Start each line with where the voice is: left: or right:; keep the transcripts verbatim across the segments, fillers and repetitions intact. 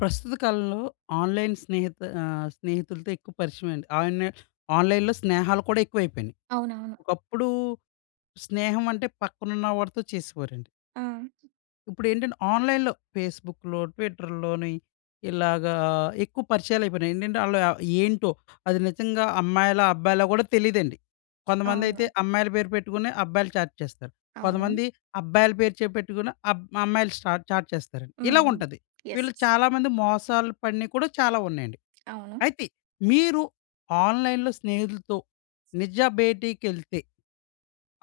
left: ప్రస్తుత కాలంలో ఆన్‌లైన్ స్నేహిత ఆహ్, స్నేహితులతో ఎక్కువ పరిచయం అండి. ఆన్‌లై ఆన్‌లైన్‌లో స్నేహాలు కూడా ఎక్కువైపోయినాయి.
right: అవునవును.
left: ఒకప్పుడు స్నేహం అంటే పక్కనున్న వాడితో చేసేవారండి.
right: ఆ!
left: ఇప్పుడేంటంటే ఆన్‌లైన్‌లో ఫేస్‌బుక్‌లో, ట్విట్టర్‌లోని ఇలాగా ఎక్కువ పరిచయాలయిపోయినాయి. ఏంటంటే ఆళ్ళు ఏంటో అది నిజంగా అమ్మాయిలా? అబ్బాయిలా? గూడా తెలీదండి. కొంతమందయితే
right: అవును.
left: అమ్మాయిల పేరు పెట్టుకొని అబ్బాయిలు చాట్ చేస్తారు.
right: అవును.
left: కొంతమంది అబ్బాయిల పేరు చె పెట్టుకుని అబ్ అమ్మాయిలు స్టార్ట్ చాట్ చేస్తారండి.
right: హ్మ్.
left: ఇలాగుంటది.
right: యెస్.
left: వీళ్ళు
right: యెస్.
left: చాలామంది మోసాలు పడినయి కూడా చాలా ఉన్నాయండి.
right: అవును.
left: అయితే మీరు ఆన్‌లైన్‌లో స్నేహితులతో నిజ భేటీకెళ్తే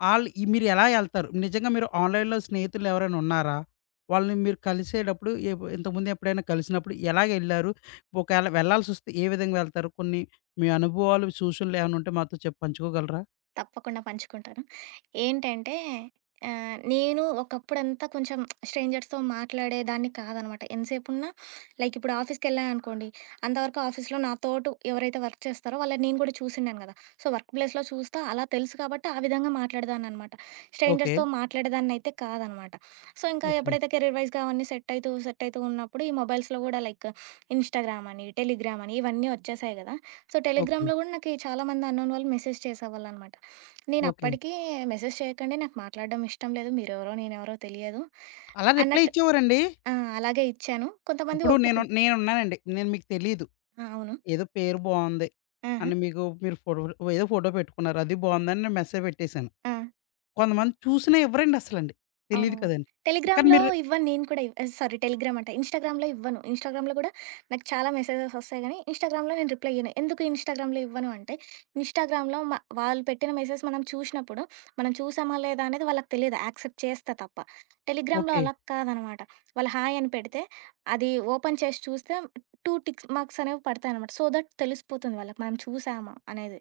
left: ఆళ్ళు ఈ మీరెలా ఎళ్తారు? నిజంగా మీరు ఆన్‌లైన్‌లో స్నేహితులు ఎవరైనా ఉన్నారా? వాళ్ళని మీరు కలిసేటప్పుడు ఎప్ ఇంతకుముందు ఎప్పుడైనా కలిసినప్పుడు ఎలాగెళ్లారు? ఒకవేళ వెళ్ళాల్సొస్తే ఏ విధంగా వెళ్తారు? కొన్ని మీ అనుభవాలు, సూచనలు ఏమైనా ఉంటే మాతో చెప్ పంచుకోగలరా?
right: తప్పకుండా పంచుకుంటాను. ఏంటంటే ఆహ్, నేను ఒకప్పుడంతా కొంచెం స్ట్రేంజర్స్‌తో మాట్లాడేదాన్ని కాదనమాట. ఎంతసేపున్నా లైక్ ఇప్పుడు ఆఫీస్‌కెళ్ళా అనుకోండి, అంతవరకు ఆఫీస్‌లో నాతోటు ఎవరైతే వర్క్ చేస్తారో వాళ్ళని నేను కూడా చూసుండాను కదా! సో, వర్క్ ప్లేస్‌లో చూస్తా అలా తెలుసు కాబట్టి ఆ విధంగా మాట్లాడేదాన్ననమాట.
left: ఓకే.
right: స్ట్రేంజర్స్‌తో మాట్లాడేదాన్నయితే కాదనమాట. సో, ఇంకా
left: ఓకే.
right: ఎప్పుడైతే కెరీర్ వైస్‌గా అవన్నీ సెట్ అయితూ, సెట్ అయితూ ఉన్నప్పుడు ఈ మొబైల్స్‌లో కూడా లైక్ ఇన్‌స్టాగ్రామ్ అని, టెలిగ్రామ్ అని ఇవన్నీ వచ్చేసాయి కదా! సో,
left: ఓకే అండి.
right: టెలిగ్రామ్‌లో కూడా నాకి చాలా మంది అన్నోన్ వాళ్ళు మెసేజ్ చేసేవాళ్ళనమాట.
left: ఓకే.
right: నేనప్పటికీ మెసేజ్ చేయకండి, నాకు మాట్లాడడం ఇష్టం లేదు. మీరెవరో, నేనెవరో తెలియదు
left: అలా రిప్లై
right: అన్నట్టు
left: ఇచ్చేవారండి?
right: ఆ! అలాగే ఇచ్చాను. కొంతమంది
left: ఇప్పుడు నేను
right: ఒప్పుకున్
left: నేనున్నానండి. నేను మీకు తెలీదు.
right: ఆ! అవును.
left: ఏదో పేరు బావుంది
right: ఆహా!
left: అని మీకు మీరు ఫోటో ఏదో ఫోటో పెట్టుకున్నారు. అది బావుందని నేను మెసేజ్ పెట్టేసాను.
right: ఆ!
left: కొంతమంది చూసినా ఇవ్వరండి అసలండి. తెలీదు
right: అవునవును.
left: కదండీ. కానీ
right: టెలిగ్రామ్‌లో
left: మీరు
right: ఇవ్వను నేను కూడా ఇవ్ ఆహ్, సారీ టెలిగ్రామ్ అంట. ఇన్‌స్టాగ్రామ్‌లో ఇవ్వను. ఇన్‌స్టాగ్రామ్‌లో కూడా నాకు చాలా మెసేజెస్ వస్తాయి గానీ, ఇన్‌స్టాగ్రామ్‌లో నేను రిప్లై ఇయ్యను. ఎందుకు ఇన్‌స్టాగ్రామ్‌లో ఇవ్వను అంటే, ఇన్‌స్టాగ్రామ్‌లో మ వాళ్ళు పెట్టిన మెసేజ్ మనం చూషినప్పుడు, మనం చూసామా లేదా అనేది వాళ్ళకి తెలీదు. యాక్సెప్ట్ చేస్తే తప్ప. టెలిగ్రామ్‌లో
left: ఓకే.
right: అలా కాదనమాట. వాళ్ళు హాయ్ అని పెడితే, అది ఓపెన్ చేసి చూస్తే రెండు టిక్ మార్క్స్ అనేవి పడతాయనమాట. సో దట్ తెలిసిపోతుంది వాళ్ళకి మనం చూసామా అనేది.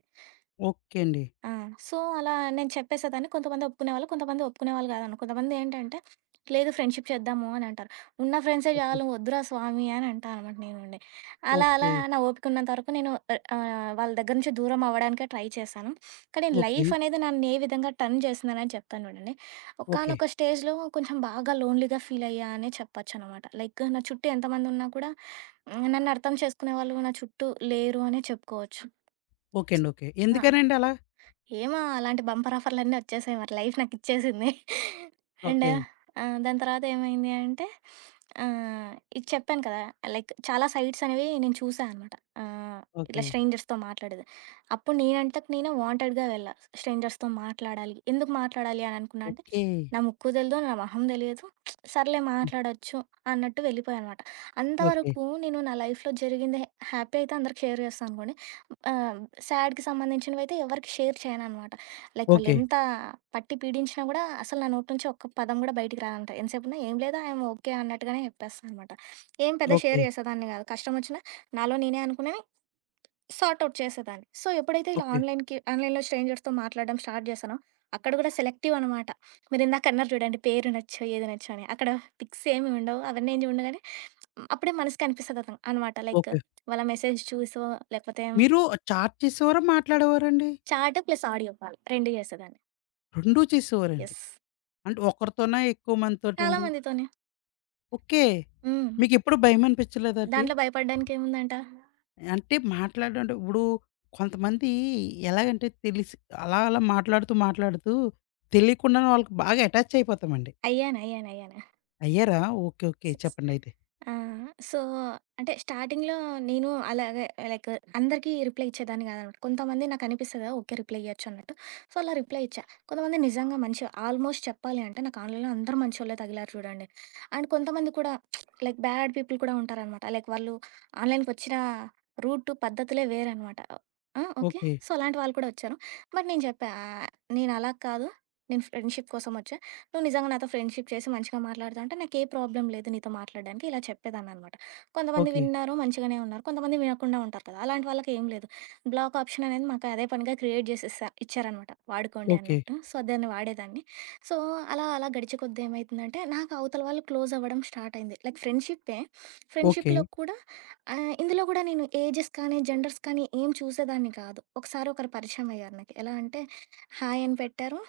left: ఓకే అండి.
right: ఆ! సో, అలా నేను చెప్పేసేదాన్ని. కొంతమంది ఒప్పుకునేవాళ్ళు, కొంతమంది ఒప్పుకునేవాళ్ళు కాదనమాట. కొంతమంది ఏంటంటే, లేదు ఫ్రెండ్‌షిప్ చేద్దాము అని అంటారు. ఉన్న ఫ్రెండ్సే
left: ఓకే.
right: చాలు వద్దురా స్వామి అని అంటా అనమాట నేను ఉండి. అలా అలా
left: ఓకే.
right: నా ఓపిక ఉన్నంత వరకు నేను ఆహ్, ఆహ్, వాళ్ళ దగ్గర నుంచి దూరం అవ్వడానికే ట్రై చేశాను. కానీ
left: ఓకే.
right: లైఫ్ అనేది నన్ను ఏ విధంగా టర్న్ చేసిందనేది చెప్తాను చూడండి.
left: ఓకే.
right: ఒకానొక స్టేజ్‌లో కొంచెం బాగా లోన్‌లీగా ఫీల్ అయ్యా అనే చెప్పొచ్చనమాట. లైక్ నా చుట్టూ ఎంతమంది ఉన్నా కూడా, హ్మ్, నన్ను అర్థం చేసుకునేవాళ్ళు నా చుట్టూ లేరు అనే చెప్పుకోవచ్చు.
left: ఓకే అండి. ఓకే.
right: ఆ!
left: ఎందుకనండి అలా?
right: ఏమో అలాంటి బంపర్ ఆఫర్‌లన్నీ వచ్చేసాయి. మరి లైఫ్ నాకిచ్చేసింది. And
left: okay.
right: ఆహ్, దాని తర్వాత ఏమైంది అంటే ఆహ్, ఇది చెప్పాను కదా! లైక్ చాలా సైట్స్ అనేవి నేను చూసా అనమాట. ఆహ్, ఇట్లా
left: ఓకే.
right: స్ట్రేంజర్స్‌తో మాట్లాడేది. అప్పుడు నేనంతకు నేనే వాంటెడ్‌గా వెళ్ళా. స్ట్రేంజర్స్‌తో మాట్లాడాలి. ఎందుకు మాట్లాడాలి అని అనుకున్నా అంటే,
left: ఓకే.
right: నా ముక్కు తెలీదు, నా మొహం తెలియదు. సర్లే
left: హ్మ్.
right: మాట్లాడొచ్చు అన్నట్టు వెళ్ళిపోయా అనమాట.
left: ఓకే.
right: అంతవరకు నేను నా లైఫ్‌లో జరిగింది హ్యాపీ అయితే అందరికి షేర్ చేస్తా అనుకోండి. ఆహ్, సాడ్‌కి సంబంధించినవయితే ఎవరికీ షేర్ చేయననమాట. Like
left: okay.
right: వాళ్ళెంత పట్టి పీడించినా గూడా అసలు నా నోటి నుంచి ఒక్క పదం గూడా బయటికి రాదంట. ఎంతసేపున్నా ఏం లేదు ఐయామ్ ఓకే అన్నట్టుగానే జెప్పేస్తా అనమాట. ఏం పెద్ద షేర్
left: ఓకే.
right: చేసేదాన్ని గాదు. కష్టమొచ్చినా నాలో నేనే అనుకునేవి సార్ట్ ఔట్ చేసేదాన్ని. సో, ఎప్పుడైతే ఇలా
left: ఓకే.
right: ఆన్‌లైన్‌కి ఆన్‌లైన్‌లో స్ట్రేంజర్స్‌తో మాట్లాడడం స్టార్ట్ చేశానో, అక్కడ గూడా సెలెక్టివ్ అనమాట. మీరిందాకన్నారు చూడండి పేరు నచ్చో, ఏది నచ్చో అని. అక్కడ పిక్స్ ఏమి ఉండవు. అవన్నీ ఏం ఉండవు గానీ అప్పుడే మనసుకనిపిస్తదతను అనమాట. Like
left: okay.
right: వాళ్ళ మెసేజ్ చూసో లేకపోతే
left: మీరు చాట్ చేసేవారా? మాట్లాడేవారండి?
right: చాట్ ప్లస్ ఆడియో కాల్ రెండూ చేసేదాన్ని.
left: రెండూ చేసేవారండి.
right: యెస్.
left: అంటే ఒకరితోనా? ఎక్కువ
right: చాలా
left: మందితోటండి?
right: మందితోనే.
left: ఓకే.
right: హ్మ్.
left: మీకెప్పుడు భయమనిపించలేదండి?
right: దాంట్లో భయపడడానికేముందంట?
left: అంటే మాట్లాడడం అంటే ఇప్పుడు కొంతమంది ఎలాగంటే తెలిసి అలా అలా మాట్లాడుతూ, మాట్లాడుతూ తెలియకుండానే వాళ్ళకి బాగా అటాచ్ అయిపోతామండి.
right: అయ్యాను. అయ్యాను.
left: అయ్యారా? ఓకే. ఓకే.
right: అయ్యాను.
left: చెప్పండయితే.
right: ఆ! సో, అంటే స్టార్టింగ్‌లో నేను అలాగే లైక్ అందరికీ రిప్లై ఇచ్చేదాన్ని కాదనమాట. కొంతమంది నాకనిపిస్తది కదా! ఓకే. రిప్లై ఇయ్యొచ్చు అన్నట్టు. సో, అలా రిప్లై ఇచ్చా. కొంతమంది నిజంగా మంచోళ్ళు ఆల్మోస్ట్ చెప్పాలి అంటే నాకు ఆన్‌లైన్‌లో అందరూ మంచోళ్ళే తగిలారు చూడండి. అండ్ కొంతమంది కూడా లైక్ బ్యాడ్ పీపుల్ కూడా ఉంటారనమాట. లైక్ వాళ్ళు ఆన్‌లైన్‌కొచ్చిన రూటు, పద్ధతులే వేరనమాట. ఆ! ఓకే.
left: ఓకే.
right: సో, అలాంటి వాళ్ళు కూడా వచ్చారు. బట్ నేను చెప్పా, ఆహ్, "నేనలా కాదు. నేను ఫ్రెండ్‌షిప్ కోసమొచ్చా. నువ్వు నిజంగా నాతో ఫ్రెండ్షిప్ చేసి మంచిగా మాట్లాడుతా అంటే నాకు ఏ ప్రాబ్లం లేదు నీతో మాట్లాడడానికి ఇలా చెప్పేదాన్ని అనమాట. కొంతమంది
left: ఓకే.
right: విన్నారు మంచిగానే ఉన్నారు. కొంతమంది వినకుండా ఉంటారు కదా. అలాంటి వాళ్ళకి ఏం లేదు. బ్లాక్ ఆప్షన్ అనేది మాకు అదే పనిగా క్రియేట్ చేసి ఇస్తా- ఇచ్చారనమాట వాడుకోండి
left: ఓకే.
right: అన్నట్టు. సో దాన్ని వాడేదాన్ని. సో అలా అలా గడిచే కొద్ది ఏమవుతుందంటే నాకు అవతల వాళ్ళు క్లోజ్ అవ్వడం స్టార్ట్ అయింది. Like ఫ్రెండ్షిప్పే,
left: okay.
right: ఫ్రెండ్షిప్లో కూడా ఆ, ఇందులో కూడా నేను ఏజెస్ కానీ జెండర్స్ కానీ ఏం చూసేదాన్ని కాదు. ఒకసారి ఒకరు పరిచయం అయ్యారు నాకు. ఎలా అంటే హాయ్ అని పెట్టారు,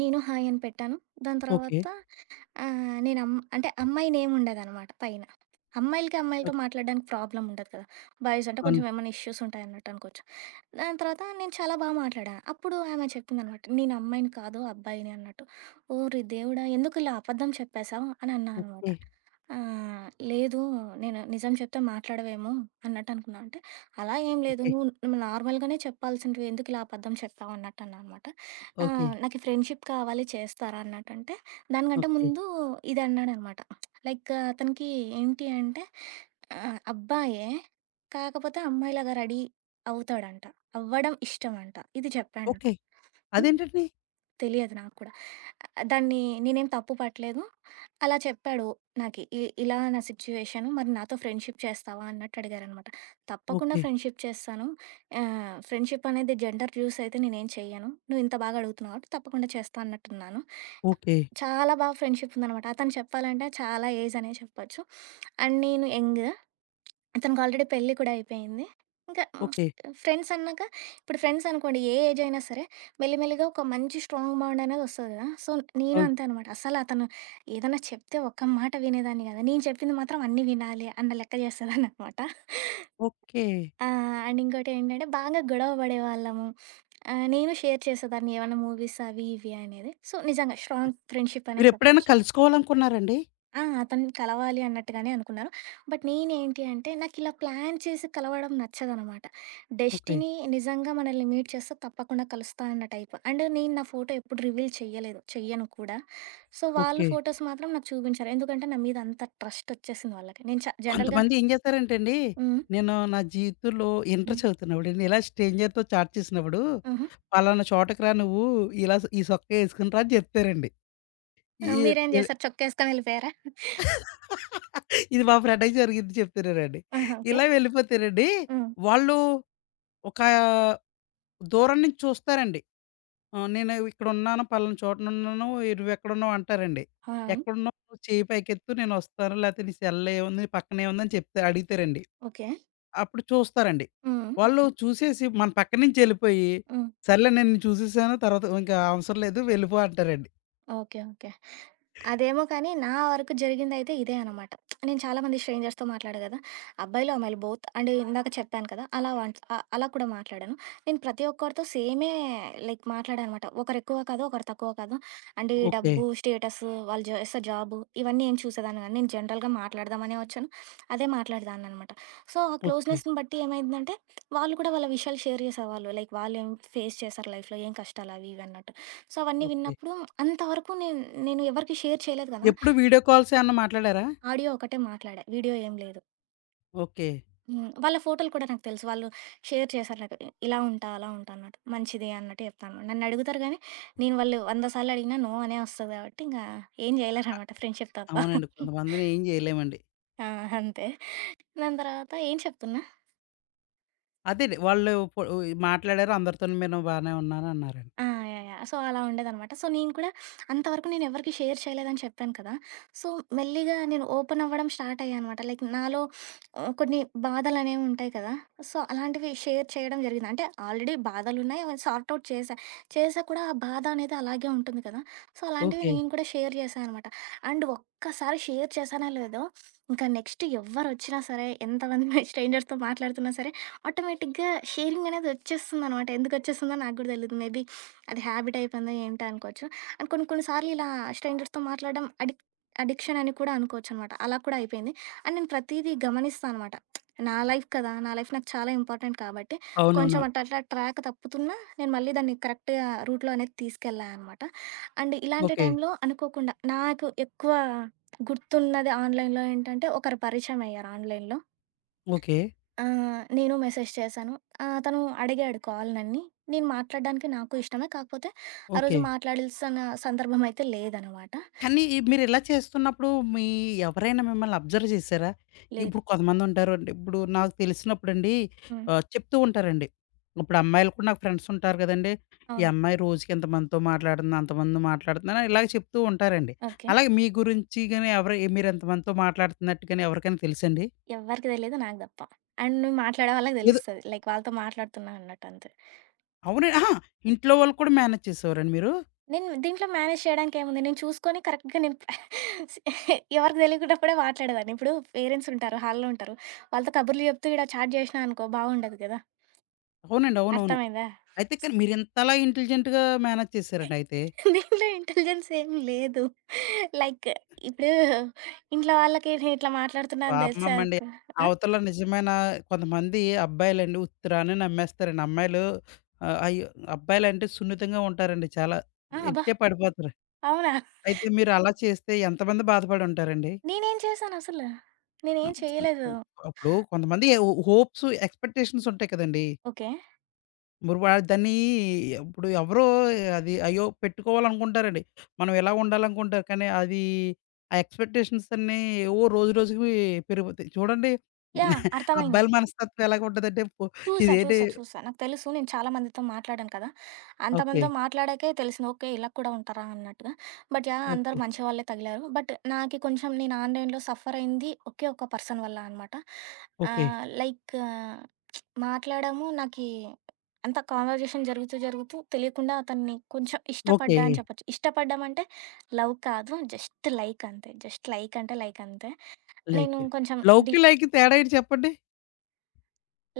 right: నేను హాయ్ అని పెట్టాను. దాని
left: ఓకే.
right: తర్వాత ఆ! నేను అమ్ అంటే అమ్మాయి నేమ్ ఉండదనమాట పైన. అమ్మాయిలకి, అమ్మాయిలతో
left: ఓక్
right: మాట్లాడడానికి ప్రాబ్లమ్ ఉండదు కదా! బాయ్స్ అంటే
left: అవును.
right: కొంచెం ఏమైనా ఇష్యూస్ ఉంటాయన్నట్టు అనుకోవచ్చు. దాని తర్వాత నేను చాలా బాగా మాట్లాడా. అప్పుడు ఆమె చెప్పిందనమాట, "నేను అమ్మాయిని కాదు అబ్బాయిని" అన్నట్టు. ఓరి దేవుడా! ఎందుకు ఇలా అబద్ధం చెప్పేశావు అని అన్నా అనమాట.
left: ఓకే.
right: ఆహ్, లేదు నేను నిజం చెప్తే మాట్లాడవేమో అన్నట్టు అనుకున్నా. అంటే, అలా ఏం లేదు
left: ఓకే.
right: నువ్వు నువ్వు నార్మల్‌గానే చెప్పాల్సినవి ఎందుకు ఇలా అబద్ధం చెప్పావు అన్నట్టు అన్నా అనమాట.
left: ఓకే.
right: ఆహ్, నాకు ఈ ఫ్రెండ్‌షిప్ కావాలి చేస్తారా అన్నట్టంటే దానికంటే
left: ఓకే.
right: ముందు ఇది అన్నాడనమాట. లైక్ అతనికి ఏంటి అంటే ఆహ్, అబ్బాయే. కాకపోతే అమ్మాయిలాగా రెడీ అవుతాడంట. అవ్వడం ఇష్టమంట. ఇది చెప్పాడు నాకు.
left: ఓకే.
right: హ్మ్.
left: అదేంటండి?
right: తెలియదు నాకు కూడా. ఆ, దాన్ని నేనేం తప్పు పట్టలేదు. అలా చెప్పాడు నాకి. ఇ ఇలా నా సిట్యుయేషన్ మరి నాతో ఫ్రెండ్‌షిప్ చేస్తావా అన్నట్టు అడిగారనమాట. తప్పకుండా
left: ఓకే.
right: ఫ్రెండ్‌షిప్ చేస్తాను. ఆహ్, ఫ్రెండ్‌షిప్ అనేది జెండర్ చూస్ అయితే నేనేం చెయ్యను. నువ్వు ఇంత బాగా అడుగుతున్నావు కాబట్టి తప్పకుండా చేస్తా అన్నట్టున్నాను.
left: ఓకే.
right: చాలా బాగా ఫ్రెండ్‌షిప్ ఉందనమాట. అతను చెప్పాలంటే చాలా ఏజ్ అనే చెప్పొచ్చు. అండ్ నేను యంగ్. అతనికి ఆల్రెడీ పెళ్లి కూడా అయిపోయింది. ఇంకా
left: ఓకే.
right: ఫ్రెండ్స్ అన్నాక ఇప్పుడు ఫ్రెండ్స్ అనుకోండి ఏ ఏజ్ అయినా సరే మెల్లిమెల్లిగా ఒక మంచి స్ట్రాంగ్ బాండ్ అనేది వస్తది కదా! సో, నేను
left: అవును.
right: అంతే అనమాట. అసలు అతను ఏదన్నా చెప్తే ఒక్క మాట వినేదాన్ని కాదు. నేను చెప్పింది మాత్రం అన్నీ వినాలి అన్న లెక్క చేసేదాన్ననమాట.
left: ఓకే.
right: ఆ! అండ్ ఇంకోటి ఏంటంటే బాగా గొడవ పడేవాళ్ళము. ఆహ్, నేను షేర్ చేసేదాన్ని ఏమన్నా మూవీస్ అవి ఇవి అనేది. సో, నిజంగా స్ట్రాంగ్ ఫ్రెండ్‌షిప్ అనే
left: మీరెప్పుడైనా
right: చెప్పొచ్చు.
left: కలుసుకోవాలనుకున్నారండి?
right: ఆ! అతన్ని కలవాలి అన్నట్టుగానే అనుకున్నాను. బట్ నేనేంటి అంటే, నాకిలా ప్లాన్ చేసి కలవడం నచ్చదనమాట.
left: ఓకే.
right: డెస్టినీ నిజంగా మనల్ని మీట్ చేస్తే తప్పకుండా కలుస్తా అన్న టైప్. అండ్ నేను నా ఫోటో ఎప్పుడు రివీల్ చెయ్యలేదు. చెయ్యను కూడా. సో, వాళ్ళు
left: ఓకే.
right: ఫోటోస్ మాత్రం నాకు చూపించారు. ఎందుకంటే, నా మీద అంత ట్రస్ట్ ఒచ్చేసింది వాళ్ళకి. నేను చ హ్మ్. జనరల్‌గా
left: కొంతమంది ఏం చేస్తారంటే అండి,
right: హ్మ్.
left: నేను నా జీవితంలో ఇంటర్
right: హ్మ్.
left: చదువుతున్నప్పుడు అండి, ఇలా స్ట్రేంజర్‌తో చాట్ చేసినప్పుడు,
right: హుహు.
left: "పలానా చోటకి రా నువ్వు ఇలా ఈ సొక్కా ఏసుకొని రా" అని చెప్తారండి. ఈ
right: ఆహ్, మీరేం చేశారు? చొక్కేసుకొని ఎళ్ళిపోయారా?
left: ఇది మా ఫ్రెండ్‌కి జరిగింది చెప్తున్నానండి.
right: ఆహా! ఓకే.
left: ఇలా వెళ్ళిపోతేనండి,
right: హ్మ్.
left: వాళ్ళు ఒక దూరం నుంచి చూస్తారండి. ఆహ్, నేను ఇక్కడున్నాను, పలానా చోటనున్నాను, "ఏ నువ్వెక్కడున్నావు?" అంటారండి.
right: ఆ!
left: "ఎక్కడున్నావు నువ్వు చెయ్యి పైకెత్తు నేనొస్తాను, లేతే నీ సెల్‌లో ఏముంది, నీ పక్కన ఏముందని" చెప్తే అడుగుతారండి.
right: ఓకే.
left: అప్పుడు చూస్తారండి.
right: హ్మ్.
left: వాళ్ళు చూసేసి మన పక్క నుంచి వెళ్ళిపోయి,
right: హ్మ్.
left: "సర్లే నేను నిన్ను చూసేసాను, తర్వాత ఇంకా అవసరం లేదు వెళ్ళిపో" అంటారండి.
right: ఓకే. ఓకే. అదేమో కానీ నా వరకు జరిగిందయితే ఇదే అనమాట. నేను చాలా మంది స్ట్రేంజర్స్‌తో మాట్లాడా గదా! అబ్బాయిలు, అమ్మాయిలు బోత్ అండ్ ఇందాక చెప్పాను కదా! అలా వంట్ ఆహ్, అలా కూడా మాట్లాడాను. నేను ప్రతి ఒక్కరితో సేమే లైక్ మాట్లాడా అనమాట. ఒకరెక్కువ కాదు, ఒకరు తక్కువ కాదు. అండ్ ఈ
left: ఓకే.
right: డబ్బు, స్టేటస్, వాళ్ళు చేసే జాబు ఇవన్నీ ఏం చూసేదాన్ని గాదు. నేను జనరల్‌గా మాట్లాడదామనే వచ్చాను. అదే మాట్లాడేదాన్ననమాట. సో, ఆ
left: ఓకే.
right: క్లోజ్‌నెస్‌ని బట్టి ఏమైందంటే, వాళ్ళు కూడా వాళ్ళ విషయాలు షేర్ చేసేవాళ్ళు. లైక్ వాళ్ళేం ఫేస్ చేశారు లైఫ్‌లో, ఏం కష్టాలు అవి ఇవి అన్నట్టు. సో, అవన్నీ
left: ఓకే.
right: విన్నప్పుడు అంతవరకు నేను నేను ఎవరికీ షేర్ చేయలేదు కదా!
left: ఎప్పుడు వీడియో కాల్స్ ఏమన్నా మాట్లాడారా?
right: ఆడియో ఒకటే మాట్లాడా. వీడియో ఏం లేదు.
left: ఓకే.
right: హ్మ్. వాళ్ళ ఫోటోలు కూడా నాకు తెలుసు. వాళ్ళు షేర్ చేశారు నాకు. ఇలా ఉంటా, అలా ఉంటా అన్నట్టు. మంచిది అన్నట్టు చెప్తాను. నన్నడుగుతారు గానీ, నేను వాళ్ళు వంద సార్లు అడిగినా నో అనే వస్తది కాబట్టి, ఇంగా ఏం జేయలేరనమాట ఫ్రెండ్‌షిప్ తప్ప.
left: అవునండి. కొంతమందిని ఏం జేయలేమండి.
right: ఆ! అంతే. దాని తర్వాత ఏం చెప్తున్నా?
left: అదేండి వాళ్ళు పొ ఈ మాట్లాడారు అందరితోని మీరు బానే ఉన్నాను అన్నారండి.
right: ఆ! యాహ్! యాహ్! సో, అలా ఉండేదనమాట. సో, నేను కూడా అంతవరకు నేనెవరికీ షేర్ చేయలేదని చెప్పాను కదా! సో, మెల్లిగా నేను ఓపెన్ అవ్వడం స్టార్ట్ అయ్యా అనమాట. లైక్ నాలో ఆహ్, కొన్ని బాధలనేవి ఉంటాయి కదా! సో, అలాంటివి షేర్ చేయడం జరిగింది. అంటే ఆల్రెడీ బాధలున్నాయి. అవన్నీ సార్ట్ ఔట్ చేశా. చేశా కూడా ఆ బాధ అనేది అలాగే ఉంటుంది కదా! సో, అలాంటివి
left: ఓకే.
right: నేను కూడా షేర్ చేశా అనమాట. అండ్ ఒక్కసారి షేర్ చేశానో లేదో, ఇంకా నెక్స్ట్ ఎవ్వరొచ్చినా సరే, ఎంతమంది స్ట్రేంజర్స్‌తో మాట్లాడుతున్నా సరే, ఆటోమేటిక్‌గా షేరింగ్ అనేది వచ్చేస్తుందనమాట. ఎందుకొచ్చేస్తుందో నాకు కూడా తెలీదు. మేబీ అది హ్యాబిట్ అయిపోయిందా ఏంటా అనుకోవచ్చు. అండ్ కొన్ని కొన్ని సార్లు ఇలా స్ట్రేంజర్స్‌తో మాట్లాడడం అడిక్ అడిక్షన్ అని కూడా అనుకోవచ్చనమాట. అలా కూడా అయిపోయింది. అండ్ నేను ప్రతీదీ గమనిస్తా అనమాట. నా లైఫ్ కదా! నా లైఫ్ నాకు చాలా ఇంపార్టెంట్ కాబట్టి, కొంచెం
left: అవునవును.
right: అట్లా అట్లా ట్రాక్ తప్పుతున్నా, నేను మళ్ళీ దాన్ని కరెక్ట్‌గా రూట్‌లో అనేది తీసుకెళ్ళా అనమాట. అండ్ ఇలాంటి
left: ఓకే.
right: టైంలో అనుకోకుండా నాకు ఎక్కువ గుర్తున్నది ఆన్‌లైన్‌లో ఏంటంటే, ఒకరు పరిచయం అయ్యారు ఆన్‌లైన్‌లో.
left: ఓకే.
right: ఆ! నేను మెసేజ్ చేశాను. ఆహ్, తను అడిగాడు కాల్ నన్ని. నేను మాట్లాడడానికి నాకు ఇష్టమే. కాకపోతే ఆ రోజు
left: ఓకే.
right: మాట్లాడాల్సిన సందర్భం అయితే లేదనమాట.
left: కానీ ఈ మీరిలా చేస్తున్నప్పుడు మీ ఎవరైనా మిమ్మల్ని అబ్జర్వ్ జేశారా?
right: లేదు.
left: ఇప్పుడు కొంతమందుంటారండి. ఇప్పుడు నాకు తెలిసినప్పుడండి
right: హ్మ్.
left: ఆహ్, చెప్తూ ఉంటారండి. ఇప్పుడు అమ్మాయిలు కూడా నాకు ఫ్రెండ్స్ ఉంటారు కదండీ! ఈ
right: అవును.
left: అమ్మాయి రోజుకి ఇంతమందితో మాట్లాడుతుంది, అంతమందితో మాట్లాడుతుందని ఇలాగ చెప్తూ ఉంటారండి.
right: ఓకే.
left: అలాగే మీ గురించి గాని ఎవరు మీరెంతమందితో మాట్లాడుతున్నట్టు గాని ఎవరికైనా తెలుసండి?
right: ఎవ్వరికీ తెలీదు. నాకు తప్ప. అండ్ నువ్వు మాట్లాడే వాళ్ళకి
left: ఏదో
right: తెలుస్తది. లైక్ వాళ్ళతో మాట్లాడుతున్నా అన్నట్టు అంతే.
left: అవునండి. అహా! ఇంట్లో వాళ్ళు కూడా మేనేజ్ చేసేవారండి మీరు?
right: నేను దీంట్లో మేనేజ్ చేయడానికి ఏముంది? నేను చూసుకొని కరెక్ట్‌గా నేను ఎవరికీ తెలియకున్నప్పుడే మాట్లాడేదాన్ని. ఇప్పుడు పేరెంట్స్ ఉంటారు. హాల్‌లో ఉంటారు. వాళ్ళతో కబుర్లు చెప్తూ ఈడ చాట్ చేసినా అనుకో బాగుండదు కదా!
left: అవునండి. అవునవును.
right: అర్థమైందా?
left: అయితే కానీ మీరింతలా ఇంటెలిజెంట్‌గా మేనేజ్ చేసారండి అయితే.
right: దీంట్లో ఇంటెలిజెన్స్ ఏం లేదు. లైక్ ఇప్పుడు ఇంట్లో వాళ్ళకి నేను ఇట్లా మాట్లాడుతున్నా అని తెలిసా
left: పాపమమ్మండి.
right: అనుకో ఆ!
left: అవతల నిజమైన కొంతమంది అబ్బాయిలండి ఉత్తిరానే నమ్మేస్తారండి. అమ్మాయిలు ఆహ్, అయ్యో! అబ్బాయిలంటే సున్నితంగా ఉంటారండి చాలా.
right: ఆ! అబ్బా!
left: ఎట్టే పడిపోతారు.
right: అవునా?
left: అయితే మీరు అలా చేస్తే ఎంతమంది బాధపడుంటారండి?
right: నేనేం చేశానసలు? నేనేం చేయలేదు.
left: అప్పుడు కొంతమంది హో హోప్స్, ఎక్స్‌పెక్టేషన్స్ ఉంటాయి కదండీ!
right: ఓకే.
left: మరి వా దాన్ని ఇప్పుడు ఎవరో అది అయ్యో! పెట్టుకోవాలనుకుంటారండి. మనం ఇలా ఉండాలనుకుంటారు. కానీ అది ఆ ఎక్స్‌పెక్టేషన్స్ అన్నీ ఏవో రోజు రోజుకి పెరిగిపోతాయి. చూడండి.
right: యాహ్! అర్థమైంది.
left: అబ్బాయిల మనస్తత్వం ఎలాగుంటదంటే పొ
right: చూసా.
left: ఇదేంటి
right: చూసా. చూసా. నాకు తెలుసు. నేను చాలా మందితో మాట్లాడాను కదా!
left: ఓకే.
right: అంతమందితో మాట్లాడాకే తెలిసింది. ఓకే. ఇలా కూడా ఉంటారా అన్నట్టుగా. But yeah! అందరూ
left: ఓకే.
right: మంచి వాళ్ళే తగిలారు. బట్ నాకి కొంచెం నేను ఆన్‌లైన్‌లో సఫర్ అయింది ఒకే ఒక పర్సన్ వల్ల అనమాట.
left: ఓకే.
right: ఆహ్, లైక్ మాట్లాడాము. నాకి అంత కాన్వర్జేషన్ జరుగుతూ, జరుగుతూ తెలియకుండా అతన్ని కొంచెం
left: ఓకే.
right: ఇష్టపడ్డా అని చెప్పొచ్చు. ఇష్టపడ్డం అంటే లవ్ కాదు. జస్ట్ లైక్ అంతే. జస్ట్ లైక్ అంటే లైక్ అంతే. నేను
left: లైక్
right: కొంచెం డి
left: లవ్‌కి, లైక్‌కి తేడా ఏంటి చెప్పండి?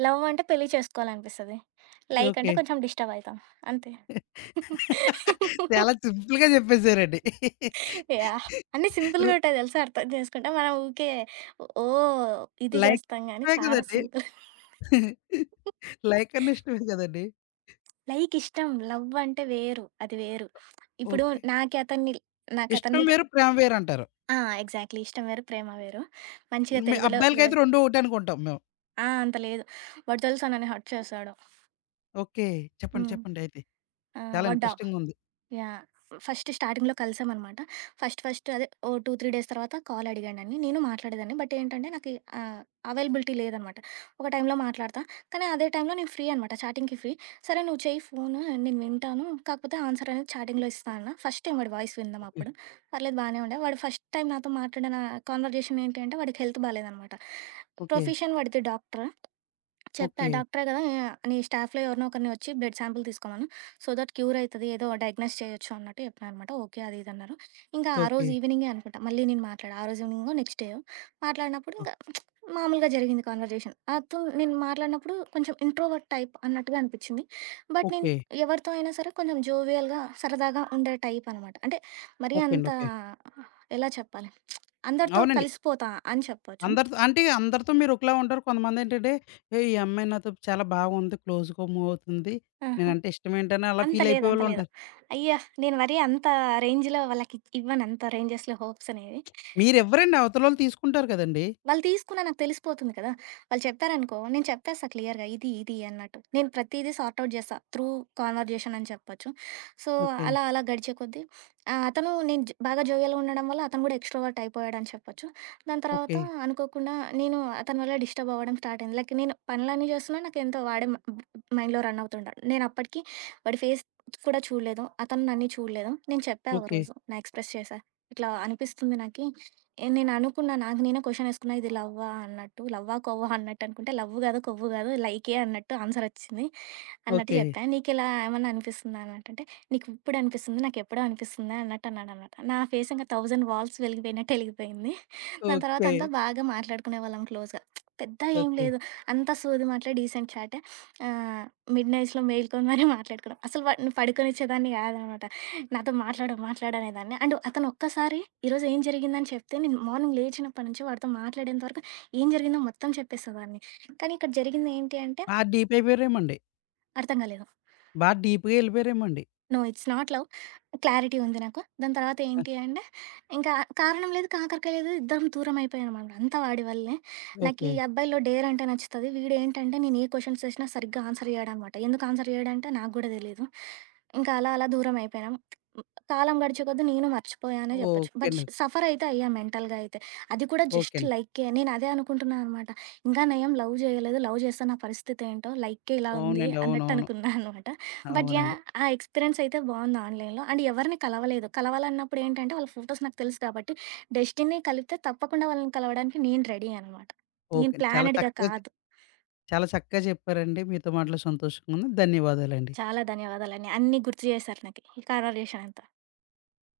right: లవ్ అంటే పెళ్లి చేసుకోవాలనిపిస్తది. లైక్ అంటే
left: ఓకే.
right: కొంచెం డిస్టర్బ్ అయితాం. అంతే.
left: చాలా సింపుల్‌గా చెప్పేసారండి.
right: యాహ్! అన్నీ
left: రు
right: సింపుల్‌గా ఉంటాయి తెలుసా అర్థం చేసుకుంటే. మనం ఊకే ఓహ్! ఇది
left: లైక్
right: చేస్తాం గానీ
left: ఇష్టమే
right: చాలా
left: కదండీ!
right: సింపుల్.
left: లైక్ అన్న ఇష్టమే కదండీ!
right: లైక్ ఇష్టం. లవ్ అంటే వేరు. అది వేరు. ఇప్పుడు
left: ఓకే.
right: నాకి అతన్ని నాకతని
left: ఇష్టం
right: మీద
left: వేరు, ప్రేమ వేరంటారు.
right: ఆ! ఎగ్జాక్ట్‌లీ. ఇష్టం వేరు. ప్రేమ వేరు. మంచిగా
left: మీ
right: తెలుగులో విడ
left: అబ్బాయిలకైతే రెండూ ఒకటే అనుకుంటాం మేము.
right: ఆ! అంత లేదు. వాడు తెలుసా నన్ను హర్ట్ చేశాడు.
left: ఓకే. చెప్పండి.
right: హ్మ్.
left: చెప్పండి అయితే.
right: ఆ!
left: చాలా
right: వాడు డా
left: ఇంట్రెస్టింగుంది.
right: యాహ్! ఫస్ట్ స్టార్టింగ్‌లో కలిసామనమాట. ఫస్ట్ ఫస్ట్ అదే ఓ రెండు, మూడు డేస్ తర్వాత కాల్ అడిగాడని. నేను మాట్లాడేదాన్ని. బట్ ఏంటంటే నాకీ ఆహ్, అవైలబిలిటీ లేదనమాట. ఒక టైంలో మాట్లాడతా. కానీ అదే టైంలో నేను ఫ్రీ అనమాట. చాటింగ్‌కి ఫ్రీ. సరే నువ్వు చెయ్యి ఫోను నేను వింటాను. కాకపోతే ఆన్సర్ అనేది చాటింగ్‌లో ఇస్తా అన్న. ఫస్ట్ టైం వాడి వాయిస్ వినడం
left: ఓకే.
right: అప్పుడు. పర్లేదు బానే ఉండే. వాడు ఫస్ట్ టైం నాతో మాట్లాడిన కాన్వర్జేషన్ ఏంటి అంటే వాడికి హెల్త్ బాలేదనమాట.
left: ఓకే.
right: ప్రొఫెషన్ వాడిది డాక్టర్. చెప్పా.
left: ఓకే.
right: డాక్టరే గదా! నీ స్టాఫ్‌లో ఎవరినో ఒకరిని వచ్చి బ్లడ్ శాంపుల్ తీసుకోమను. సో దట్ క్యూర్ అయితది. ఏదో డయాగ్నోస్ చేయొచ్చు అన్నట్టు చెప్పినా అనమాట. ఓకే. అది ఇది అన్నారు. ఇంకా ఆ
left: ఓకే.
right: రోజు ఈవినింగే అనుకుంటా మళ్ళీ నేను మాట్లాడా. ఆ రోజు ఈవినింగో, నెక్స్ట్ డేయో మాట్లాడినప్పుడు ఇంక
left: ఓహ్!
right: మామూలుగా జరిగింది కన్వర్జేషన్. అతో నేను మాట్లాడినప్పుడు కొంచెం ఇంట్రోవర్ట్ టైప్ అన్నట్టుగా అనిపిచ్చింది. బట్ నేను
left: ఓకే.
right: ఎవరితో అయినా సరే కొంచెం జోవియల్‌గా, సరదాగా ఉండే టైప్ అనమాట. అంటే మరీ
left: ఓకే
right: అంత
left: అండి. ఓకే.
right: ఎలా చెప్పాలి అందరితో
left: అవునండి.
right: కలిసిపోతా అని చెప్పొచ్చు.
left: అందరితో అంటే అందరితో మీరు ఒకలా ఉంటారు. కొంతమందేంటంటే, "ఏయ్! ఈ అమ్మాయి నాతో చాలా బాగుంది. క్లోజ్‌గా మూవ్ అవుతుంది.
right: ఆహా!
left: నేనంటే ఇష్టమేంటని" అలా
right: అంత
left: ఫీల్
right: లేదు. అంత లేదు.
left: అయిపోయేవాళ్ళుంటారు.
right: అయ్యా! నేను మరీ అంత రేంజ్‌లో వాళ్ళకి ఇవ్వను. అంత రేంజెస్‌లో హోప్స్ అనేవి.
left: మీరివ్వరండి. అవతలోళ్ళు తీసుకుంటారు కదండీ!
right: వాళ్ళు తీసుకున్నా నాకు తెలిసిపోతుంది కదా! వాళ్ళు చెప్పారనుకో, నేను చెప్పేస్తా క్లియర్‌గా ఇది, ఇది అన్నట్టు. నేను ప్రతీదీ సార్ట్ ఔట్ చేస్తా. త్రూ కన్వర్జేషన్ అని చెప్పొచ్చు. So,
left: okay.
right: అలా అలా గడిచే కొద్దీ ఆహ్, అతను నేను జ బాగా జోవియల్‌గా ఉండడం వల్ల అతను కూడా ఎక్స్‌ట్రోవర్ట్ అయిపోయాడని చెప్పొచ్చు. దాని తర్వాత
left: ఓకే.
right: అనుకోకుండా నేను అతని వల్ల డిస్టర్బ్ అవ్వడం స్టార్ట్ అయింది. లైక్ నేను పనులన్నీ చేస్తున్నా నాకేంతో వాడే మ మైండ్‌లో రన్ అవుతుంటాడు. నేను అప్పటికి వాడి ఫేస్ కూడా చూడలేదు. అతను నన్ను చూడలేదు. నేను చెప్పా
left: ఓకే.
right: ఒకరోజు. నా ఎక్స్‌ప్రెస్ చేశా. ఇట్లా అనిపిస్తుంది నాకి. ఏ నేను అనుకున్నా. నాకు నేనే క్వెషన్ ఏసుకున్నా. ఇది లవ్వా అన్నట్టు. లవ్వా, కొవ్వా అన్నట్టు అనుకుంటే లవ్ గాదు, కొవ్వు గాదు లైకే అన్నట్టు ఆన్సర్ ఒచ్చింది. అన్నట్టు
left: ఓకే.
right: చెప్పా. "నీకిలా ఏమన్నా అనిపిస్తుందా?" అన్నట్టంటే, "నీకిప్పుడు అనిపిస్తుంది, నాకెప్పుడో అనిపిస్తుందా" అన్నట్టు అన్నాడనమాట. నా ఫేస్ ఇంకా వెయ్యి వాల్స్ వెలిగిపోయినట్టు వెలిగిపోయింది. దాని తర్వాత
left: ఓకే.
right: అంతా బాగా మాట్లాడుకునేవాళ్ళం క్లోజ్‌గా. పెద్ద ఏం
left: ఓకే.
right: లేదు. అంతా సోది మాటలే, డీసెంట్ చాటే. ఆహ్, మిడ్‌నైట్స్‌లో మేల్కొని మరీ మాట్లాడుకున్నాం. అసలు వాడిని పడుకోనిచ్చేదాన్ని కాదనమాట. నాతో "మాట్లాడు, మాట్లాడు" అనేదాన్ని. అండ్ అతను ఒక్కసారి ఈరోజు ఏం జరిగిందని చెప్తే, నేను మార్నింగ్ లేచినప్పటి నుంచి వాడితో మాట్లాడేంత వరకు ఏం జరిగిందో మొత్తం చెప్పేసేదాన్ని. కానీ ఇక్కడ జరిగింది ఏంటి అంటే,
left: బా డీప్ అయిపోయారేమో అండి.
right: అర్థం కాలేదు.
left: బా డీప్‌గా ఎళ్ళిపోయారేమో అండి.
right: No it's not love. Clarity ఉంది నాకు. దాని తర్వాత
left: ఆ!
right: ఏంటి అంటే, ఇంకా కారణం లేదు, కాకరకాయ లేదు. ఇద్దరం దూరం అయిపోయామనమాట. అంతా వాడి వల్లే. నాకీ
left: ఓకే.
right: అబ్బాయిలో డేర్ అంటే నచ్చుతది. వీడేంటంటే నేను ఏ క్వశ్చన్స్ చేసినా సరిగ్గా ఆన్సర్ చేయడనమాట. ఎందుకు ఆన్సర్ చేయడంటే నాకు గూడా తెలీదు. ఇంకా అలా అలా దూరం అయిపోయినాం. కాలం గడిచే కొద్దీ నేను మర్చిపోయానే జెప్పొచ్చు.
left: ఓకే
right: బట్
left: అండి.
right: సఫర్ అయితే అయ్యా మెంటల్‌గా అయితే. అది కూడా
left: ఓకే
right: జస్ట్
left: అండి.
right: లైకే. నేను అదే అనుకుంటున్నా అనమాట. ఇంకా నయం లవ్ జేయలేదు. లవ్ చేస్తే నా పరిస్థితి ఏంటో లైకే ఇలా ఉంది
left: అవునండి.
right: అన్నట్టు
left: అవునవును.
right: అనుకున్నా అనమాట. But yeah!
left: అవునండి.
right: ఆ ఎక్స్‌పీరియన్స్ అయితే బావుంది ఆన్‌లైన్‌లో. అండ్ ఎవరిని కలవలేదు. కలవాలన్నప్పుడు ఏంటంటే వాళ్ళ ఫోటోస్ నాకు తెలుసు కాబట్టి డెస్టినీ కలిపితే తప్పకుండా వాళ్ళని కలవడానికి నేను రెడీ అనమాట. నేను
left: ఓకే. చాలా
right: ప్లానెడ్‌గా
left: చక్కగా చె
right: కాదు.
left: చాలా చక్కగా చెప్పారండి. మీతో మాట్లాడి సంతోషంగా ఉంది. ధన్యవాదాలండి.
right: చాలా ధన్యవాదాలండి. అన్నీ గుర్తు చేశారు నాకి ఈ కన్వర్జేషన్ అంతా.